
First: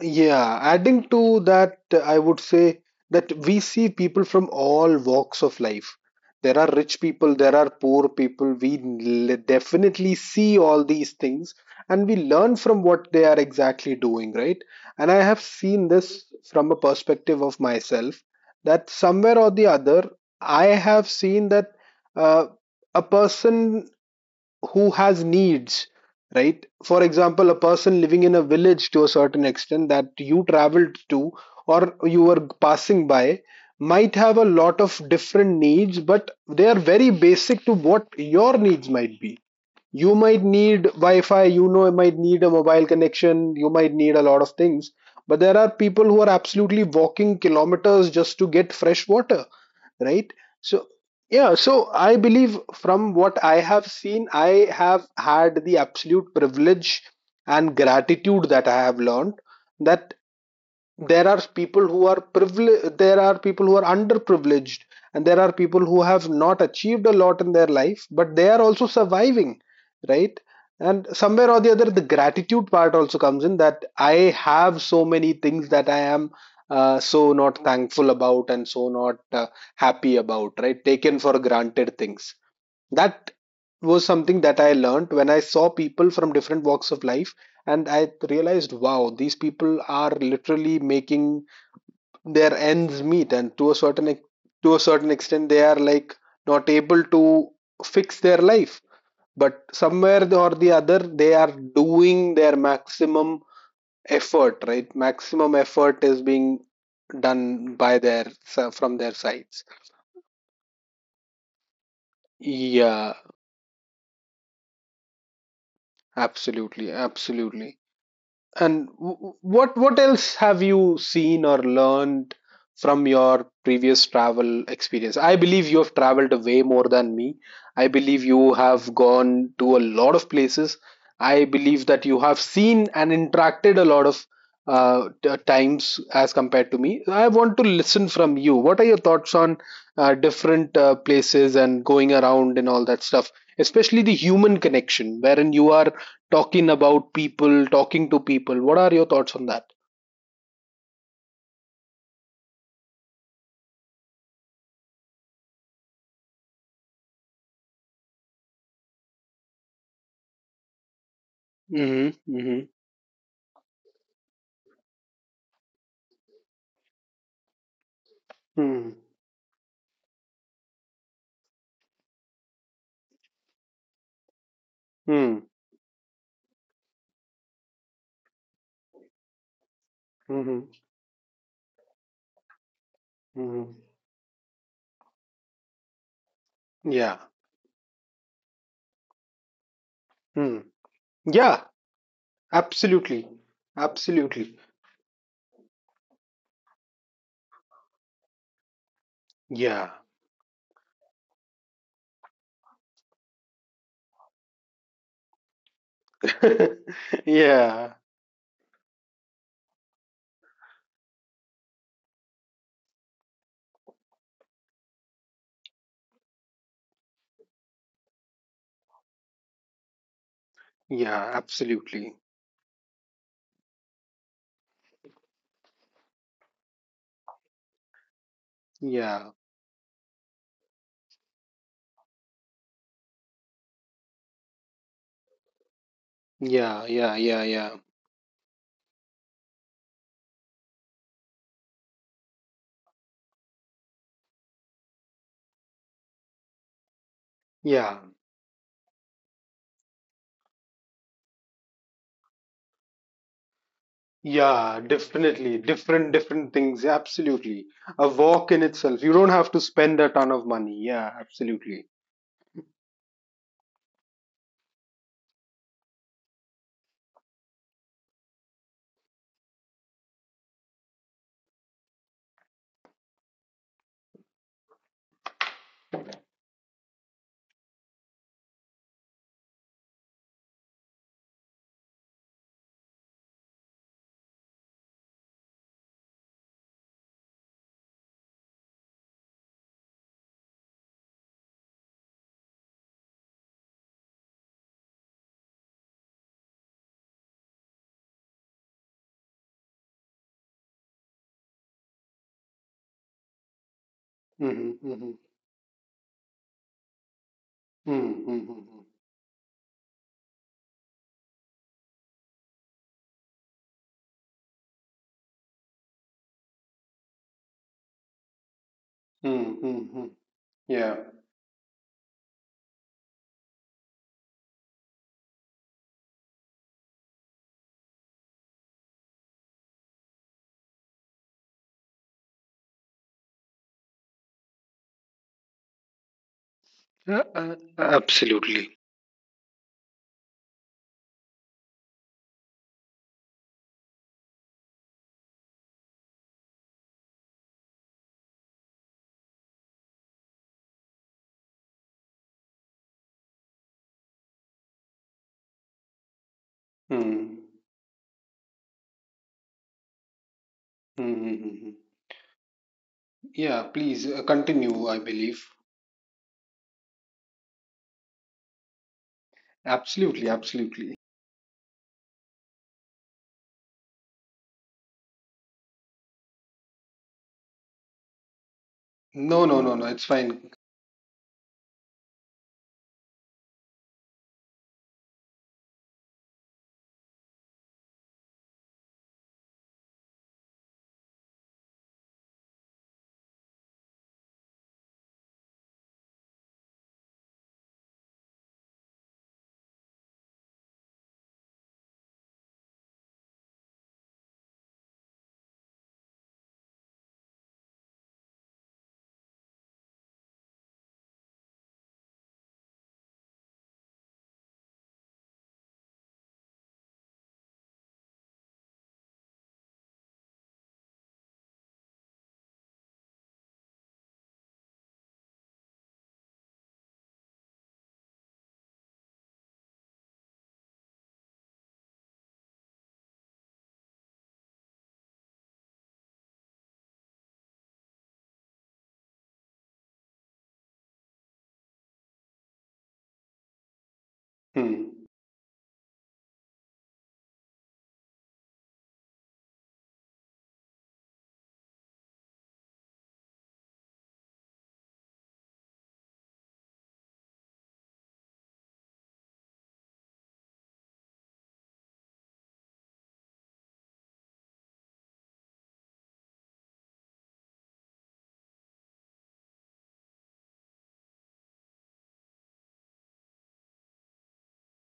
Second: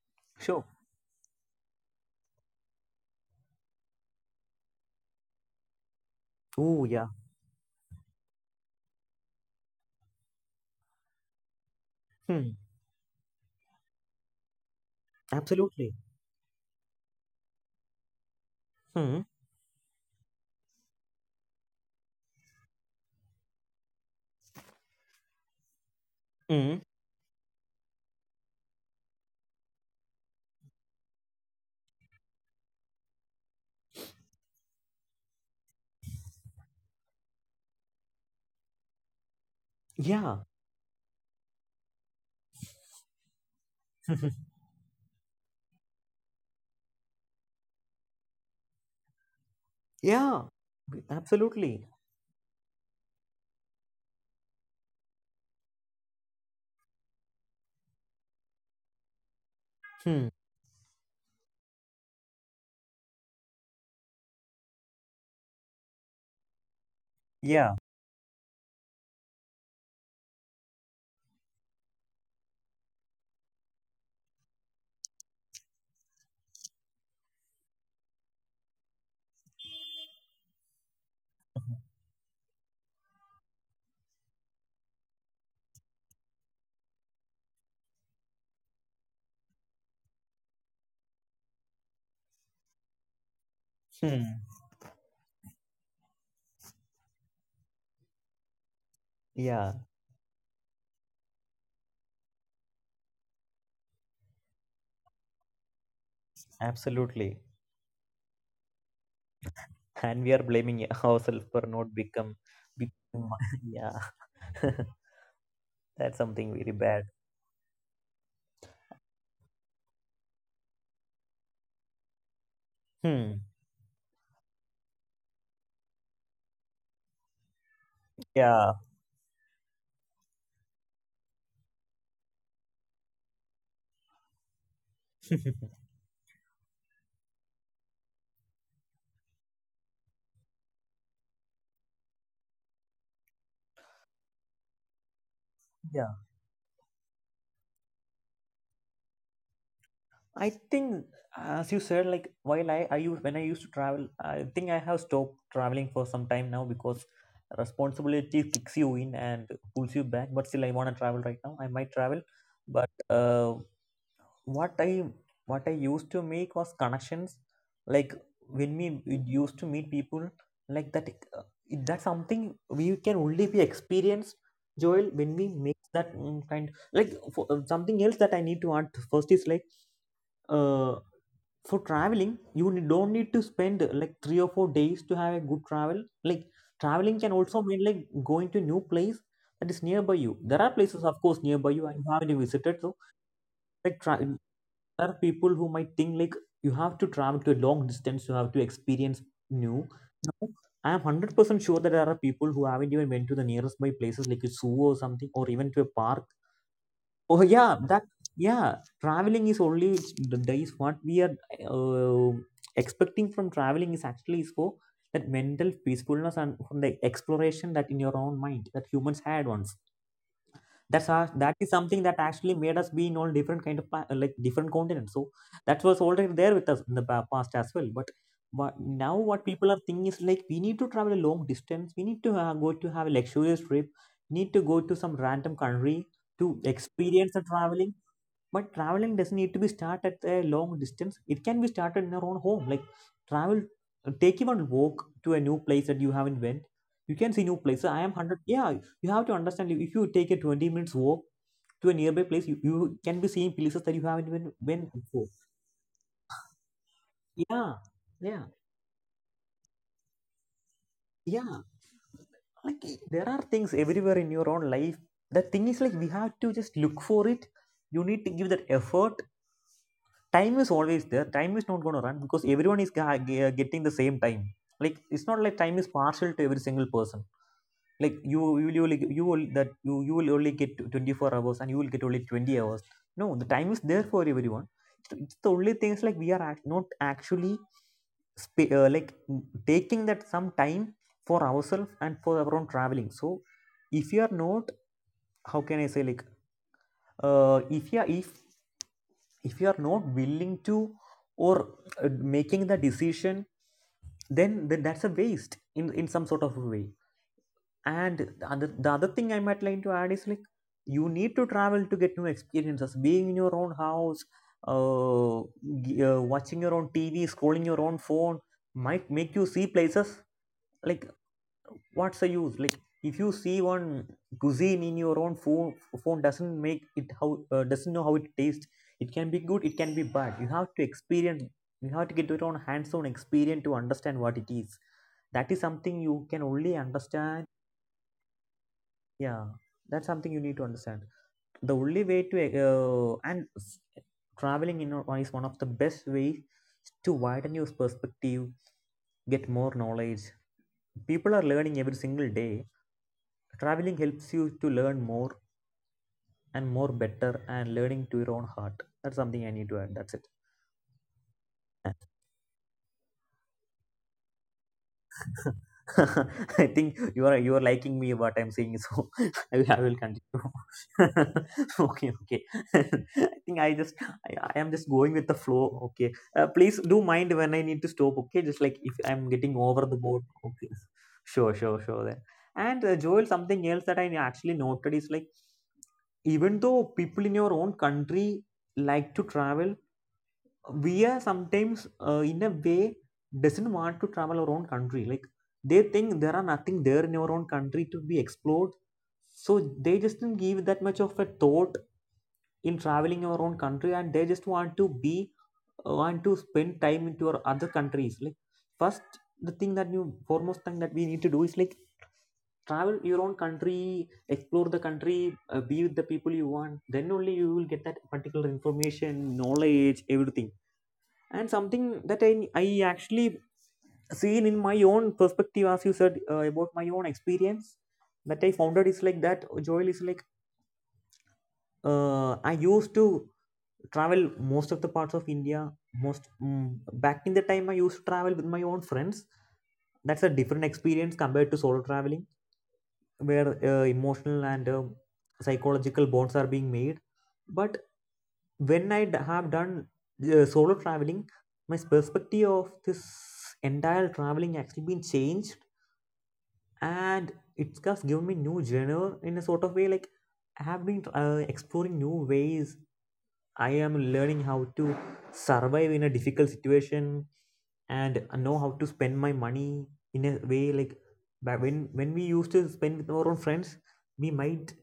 yeah, Sure. adding to that, I would say that we see people from all walks of life. There are Oh rich yeah. people, there are poor people. We definitely see all these things, and we Hmm. learn from what they are exactly doing, right? And I have seen Absolutely. this from a perspective of myself, that Hmm. somewhere or the other, I have seen that uh, a person who has needs, right, Mm. for example, a person living in a village to a certain extent that you traveled to or you were passing by, might have a lot of different needs, but they are very basic to what your needs might be. You might Yeah. need wi-fi, you know, you might need a mobile connection, you might need a lot of [laughs] things, but there are people who are absolutely walking kilometers just to get fresh water, right? Yeah. So yeah, Absolutely. so I believe, from what I have seen, I have had the absolute privilege and gratitude that I have learned that Hmm. there are people who are privileged, there are people who are underprivileged, and there are people who have not achieved a lot in their Yeah. life but they are also surviving, right? And somewhere or the other, the gratitude part also comes in, that I have so many things that I am so not thankful about and so not happy about, right? Taken for granted things, that was something that I learned when I saw people from different walks of life, and I realized, wow, these people are literally making their ends meet, and Hmm. to a certain extent, they are like not able to fix their life, but Yeah. somewhere or the other, they are doing their maximum effort. Right, maximum effort is being Absolutely. done by their from their sides. And we are blaming [laughs] ourselves for not become. Yeah, Become, [laughs] yeah. [laughs] That's something very absolutely, bad. absolutely. And what else have you seen or learned from Hmm. your previous travel experience? I believe you have traveled way more than me. I believe you Yeah. have gone to a lot of places. I believe that you have seen and interacted a lot of [laughs] times as compared to me. I want to listen from you. What are your thoughts on different places and going around and all that stuff? Especially the human connection, wherein you are Yeah, talking about people, talking to people. What are your thoughts on that? I think, as you said, like while I use when I used to travel, I think I have stopped traveling for some time now because responsibility kicks you in and pulls you back. But still, I want to travel right now. I might Mm-hmm. travel, Mm-hmm. but what i what I used to make was connections, like when we Mm-hmm. we used to meet people, like that, uh, that's something we can only be experienced joel when we Mm-hmm. make that kind, like for, something else that I need to add first is like, Mm-hmm. uh for traveling you don't need to Mm-hmm. spend like 3 or 4 days to have a good travel. Like Yeah. traveling can also mean like going to new place that is nearby you. Mm. There are places of course Yeah. nearby you and you haven't visited. So Absolutely. like Absolutely. there are people who might think like you have to travel to a long distance, you have to experience Yeah. new. No, I am 100% sure that there are people who haven't even went to the nearest by places like a zoo or something or even to a park. [laughs] Oh yeah, Yeah. that, yeah, traveling is only the days what we are uh, expecting from traveling is actually is for that mental peacefulness and from the exploration that in your own mind that humans had once. That's Yeah. our, that is Absolutely. something that actually made us be in all different kind of like different continents. So that was already there with us in the past as well. But now Yeah. what people are thinking is like we need to travel a long distance, we need to go to have a luxurious trip, need to go to some random country to Yeah. Yeah. experience the Yeah. Yeah. traveling. But traveling doesn't need to be started at a long distance, it can be started in your own home. Like travel, take even walk to a new place that you haven't went, you can see new places. I Yeah. am 100, yeah, you have to understand, if you take a 20 minutes walk to a nearby place, you can be seeing places that you haven't even Yeah. been before. Definitely. Different. Different things. Absolutely. Yeah. A Yeah. walk in itself. You don't have to spend a ton of money. Yeah. Yeah. Absolutely. Like there are things everywhere in your own life. The thing is like we have to just look for it. You need to give that effort. Time is always there. Time is not going to run because everyone is getting the same time. Like it's not like time is partial to every single person. Like you will only, you will only get 24 hours and you will get only 20 hours. No, the time is there for everyone. It's the, only thing is like we are not actually like taking that some time for ourselves and for our own traveling. So if you are not, how can I say, like uh, if you are if if you are not willing to or uh, making the decision, Mm-hmm. then that's a Mm-hmm. waste in some sort of a way. And Mm-hmm. Mm-hmm. The other thing I might like to add is like, you need to travel to get new experiences. Being in your own house, uh, watching your own TV, scrolling your own phone might make you Mm, see mm, mm. places. Yeah. Like, what's the use? Like if you see one cuisine in your own phone, phone doesn't make it how, doesn't know how it tastes. It can be good, it can be bad. You have to experience, you have to get your own hands-on experience to understand what it is. That is something you can only understand. Absolutely. Yeah, that's something you need to understand. The only way to, uh, and s- traveling in one is one of the best ways to widen your perspective, get more knowledge. People are learning every single day. Traveling helps you to learn more and more Mm, better and learning to your own heart. That's something I need to add, that's it. mm, mm, mm, mm. Yeah, please continue, I believe. [laughs] I think you are, you are liking me what I'm saying, so [laughs] I will Absolutely, absolutely. continue. [laughs] okay, okay. [laughs] I think I just, I am just going with the flow Okay. Please do mind when I need to stop, okay, just like if I'm No, getting no, no, over no, the it's board. fine. Okay. [laughs] Sure then. And Joel, something else that I actually noted is like, even though people in your own country like to travel, we are sometimes, in a way, doesn't want to travel our own country, like they think there are nothing there in your own country to be explored. So they just didn't give that much of a thought in traveling your own country, and they just want to be, want to spend time into your other countries, like first, the thing that you foremost thing that we need to do is like, travel your own country, explore the country, be with the people you want, then only you will get that particular information, knowledge, everything. And something that I actually seen in my own perspective, as you said, about my own experience, that I found out is like, that Joel, is like, I used to travel most of the parts of India. Back in the time, I used to travel with my own friends. That's a different experience compared to solo traveling, where emotional and Hmm. psychological bonds are being made. But when have done solo traveling, my perspective of this entire traveling actually been changed, and it's just given me new genre in a sort of way, like I have been exploring new ways. I am learning how to survive in a difficult situation, and know how to spend my money in a way like. But when we used to spend with our own friends, we might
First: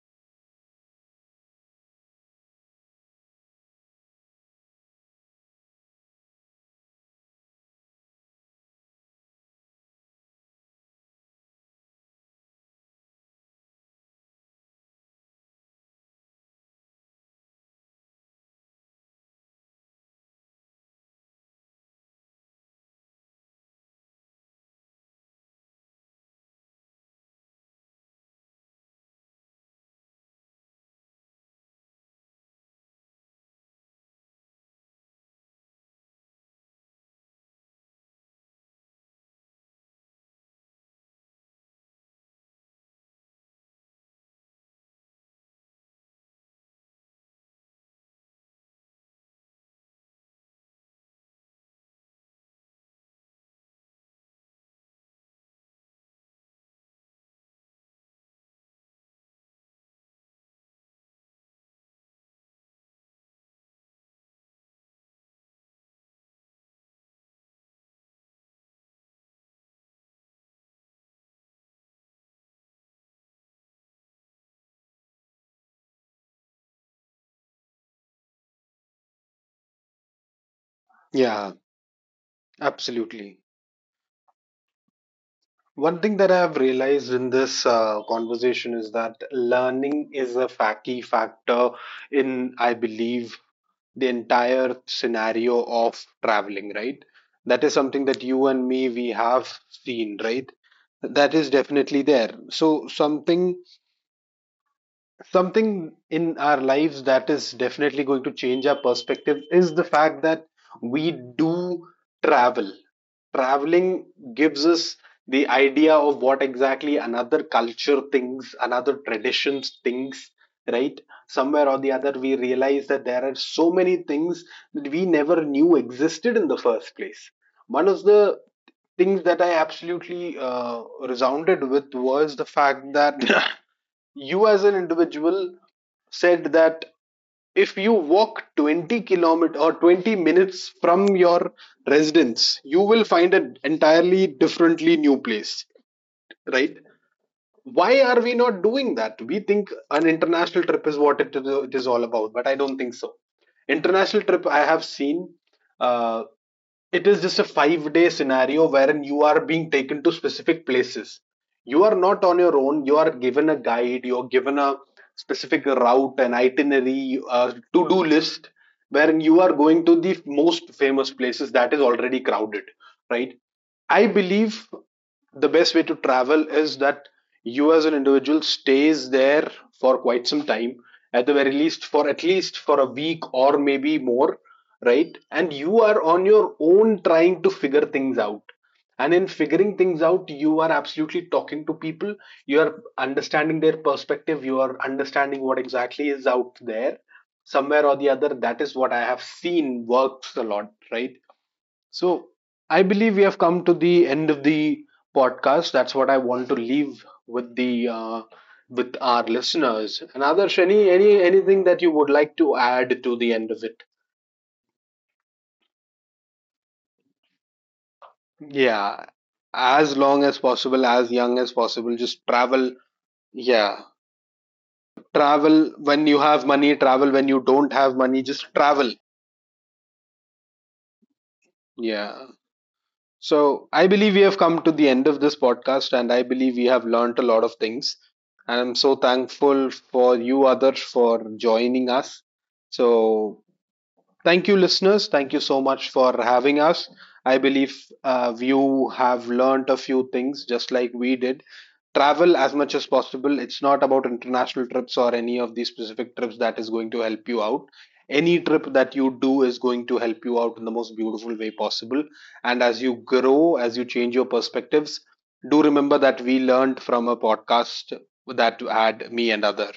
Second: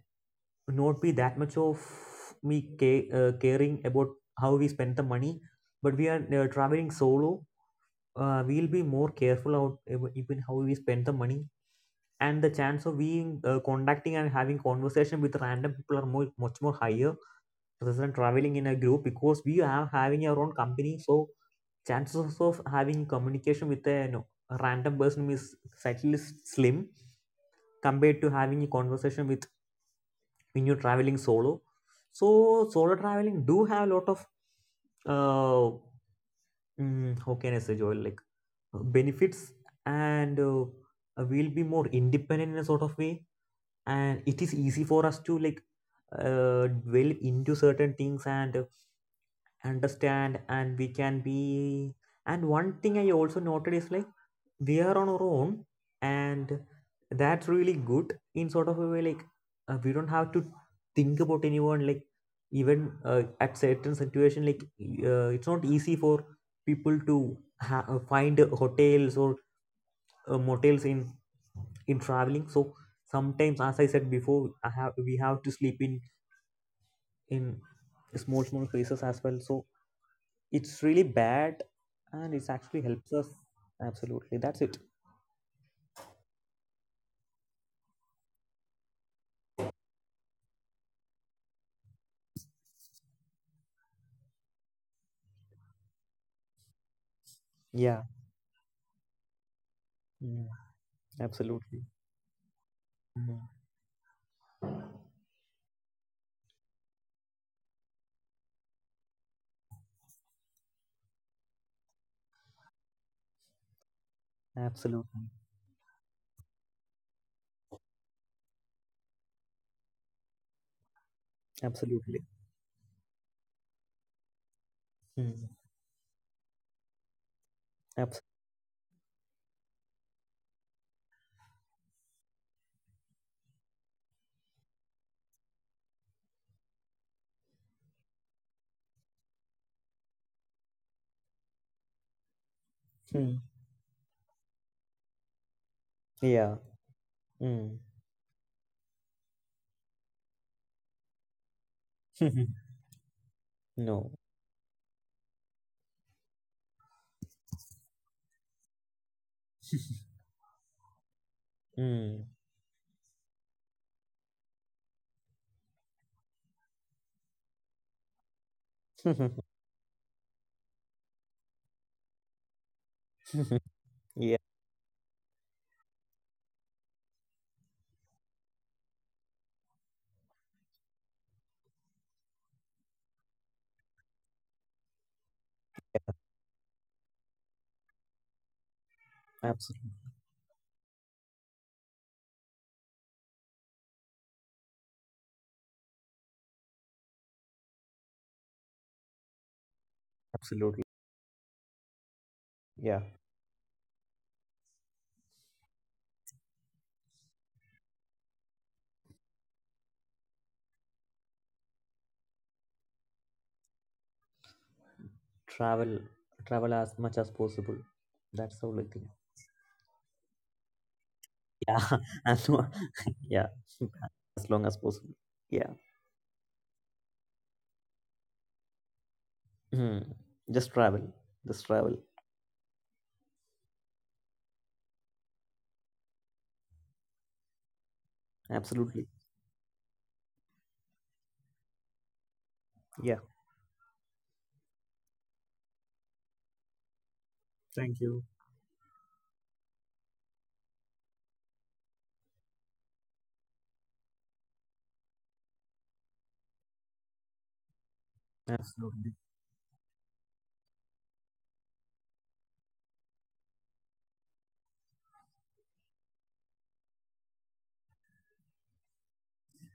not be that much of caring about how we spend the money. But we are, traveling solo, we'll be more careful out even how we spend the money. And the chance of being contacting and having conversation with random people are more, much more higher, rather than traveling in a group, because we are having our own company. So chances of having communication with a, a random person is slightly slim, compared to having a conversation with, when you're traveling solo. So solo traveling do have a lot of uh how can I say, Joel, like benefits. And we'll be more independent in a sort of way, and it is easy for us to, like, uh, delve into certain things and understand, and we can be. And one thing I also noted is like, we are on our own, and that's really good in sort of a way, like we don't have to think about anyone. Like even at certain situation, like it's not easy for people to find hotels or motels in traveling. So sometimes, as I said before, I have we have to sleep in small small places as well. So it's really Yeah, bad, and it actually helps us. absolutely. Absolutely, that's it. One thing that I have realized in this conversation is that learning is a key factor in, I believe, the entire scenario of traveling, right? That is Yeah. something that you and me we have seen, Mm. right? That is Absolutely. definitely there. So Mm. something in our lives that is definitely going to change our perspective is the fact that we do travel. Traveling gives us Absolutely. the idea of what exactly another culture thinks, another traditions thinks, right? Somewhere or the other, Absolutely. we realize that there are so many things that we never Mm. knew existed in the first place. One of Abs-. the things that I absolutely resounded with was the fact that [laughs] you as an individual said that if you walk 20 kilometer or 20 minutes from your residence, you will find Mm. an entirely differently new place, Yeah. right? Mm. Why are we not doing that? We think an international trip is what it is all about, but I [laughs] don't think so. No. International trip, I have seen, uh, it is just a 5-day scenario wherein you are being taken to specific places. You are not Mm. on your own, you are given a guide, you're given a specific route, an itinerary, a to-do list, wherein you [laughs] are going to the most famous places that is already crowded, right? I Yeah. believe the best way to travel is that you as an individual stays there for quite some time, at the very least, for at least for a week or maybe more, right? And you are on your own trying to figure things out, and in figuring Absolutely. things out, you are absolutely talking to people, you are understanding their perspective, you are understanding what exactly is out there. Somewhere or the other, that is what I have seen works a lot, Absolutely. right? So I Yeah. believe we have come to the end of the podcast. That's what I want to leave with the with our listeners. And Adarsh, anything that you would like to add to the end of it? Travel, travel as much as possible, that's the only Yeah, thing. as long as possible, as young as Yeah. possible, [laughs] just And travel. [laughs] yeah, Yeah. as long as possible. Yeah. Travel when you have money, travel when you don't have money, just travel. Hmm. Just travel. Just travel. Yeah. So I believe we have come to the end of this podcast, and I believe we have learned a lot of things. And I'm so Absolutely. thankful for you, others, for joining us. Yeah. So thank you, listeners. Thank you so much for having us. I believe Thank you. You have learned a few things just like we did. Travel as much as possible. It's not about international trips or any of these specific trips that is going to help you out. Any trip that Absolutely. you do is going to help you out in the most beautiful way possible. And as you grow, as you change your perspectives, do remember that we learned from a podcast that had me and other.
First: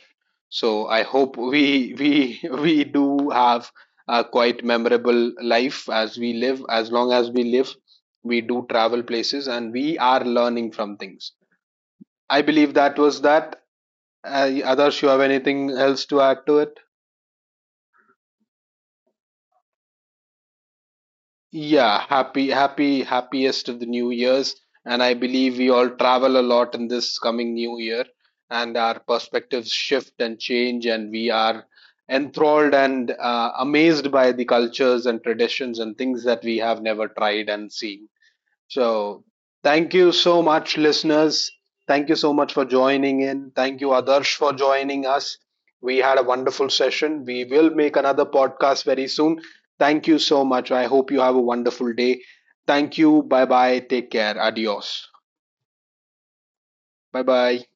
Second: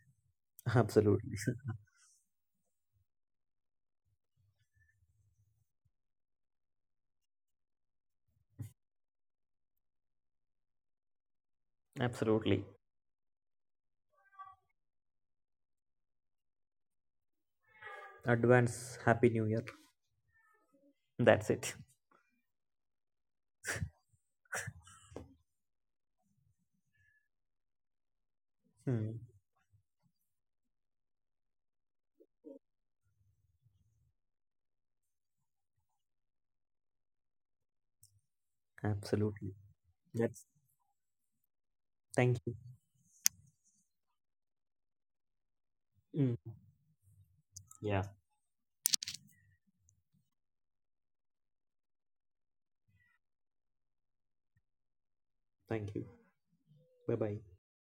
[laughs] So I Absolutely. hope we [laughs] we do have a quite memorable life as we live. As long as we live, we do travel places and we are learning from things. [laughs] I Absolutely. believe that was that. Adarsh, you have anything else to add to it? Advance Happy New Year. That's it. Yeah, happy, happy, happiest of the new years. And I believe we all travel a lot in this coming new year, and our Hmm. perspectives shift and change, and we are enthralled and amazed by the cultures and traditions and things that we have never tried and seen. So, Absolutely. thank you so That's much, listeners. Thank you so thank you. much for joining in. Thank you, Adarsh, for joining us. We had a Mm. wonderful session. We will make Yeah. another podcast very soon. Thank you so much. I hope you have a wonderful day. Thank you. Bye bye. Take care. Adios. Thank you. Bye Bye bye. bye.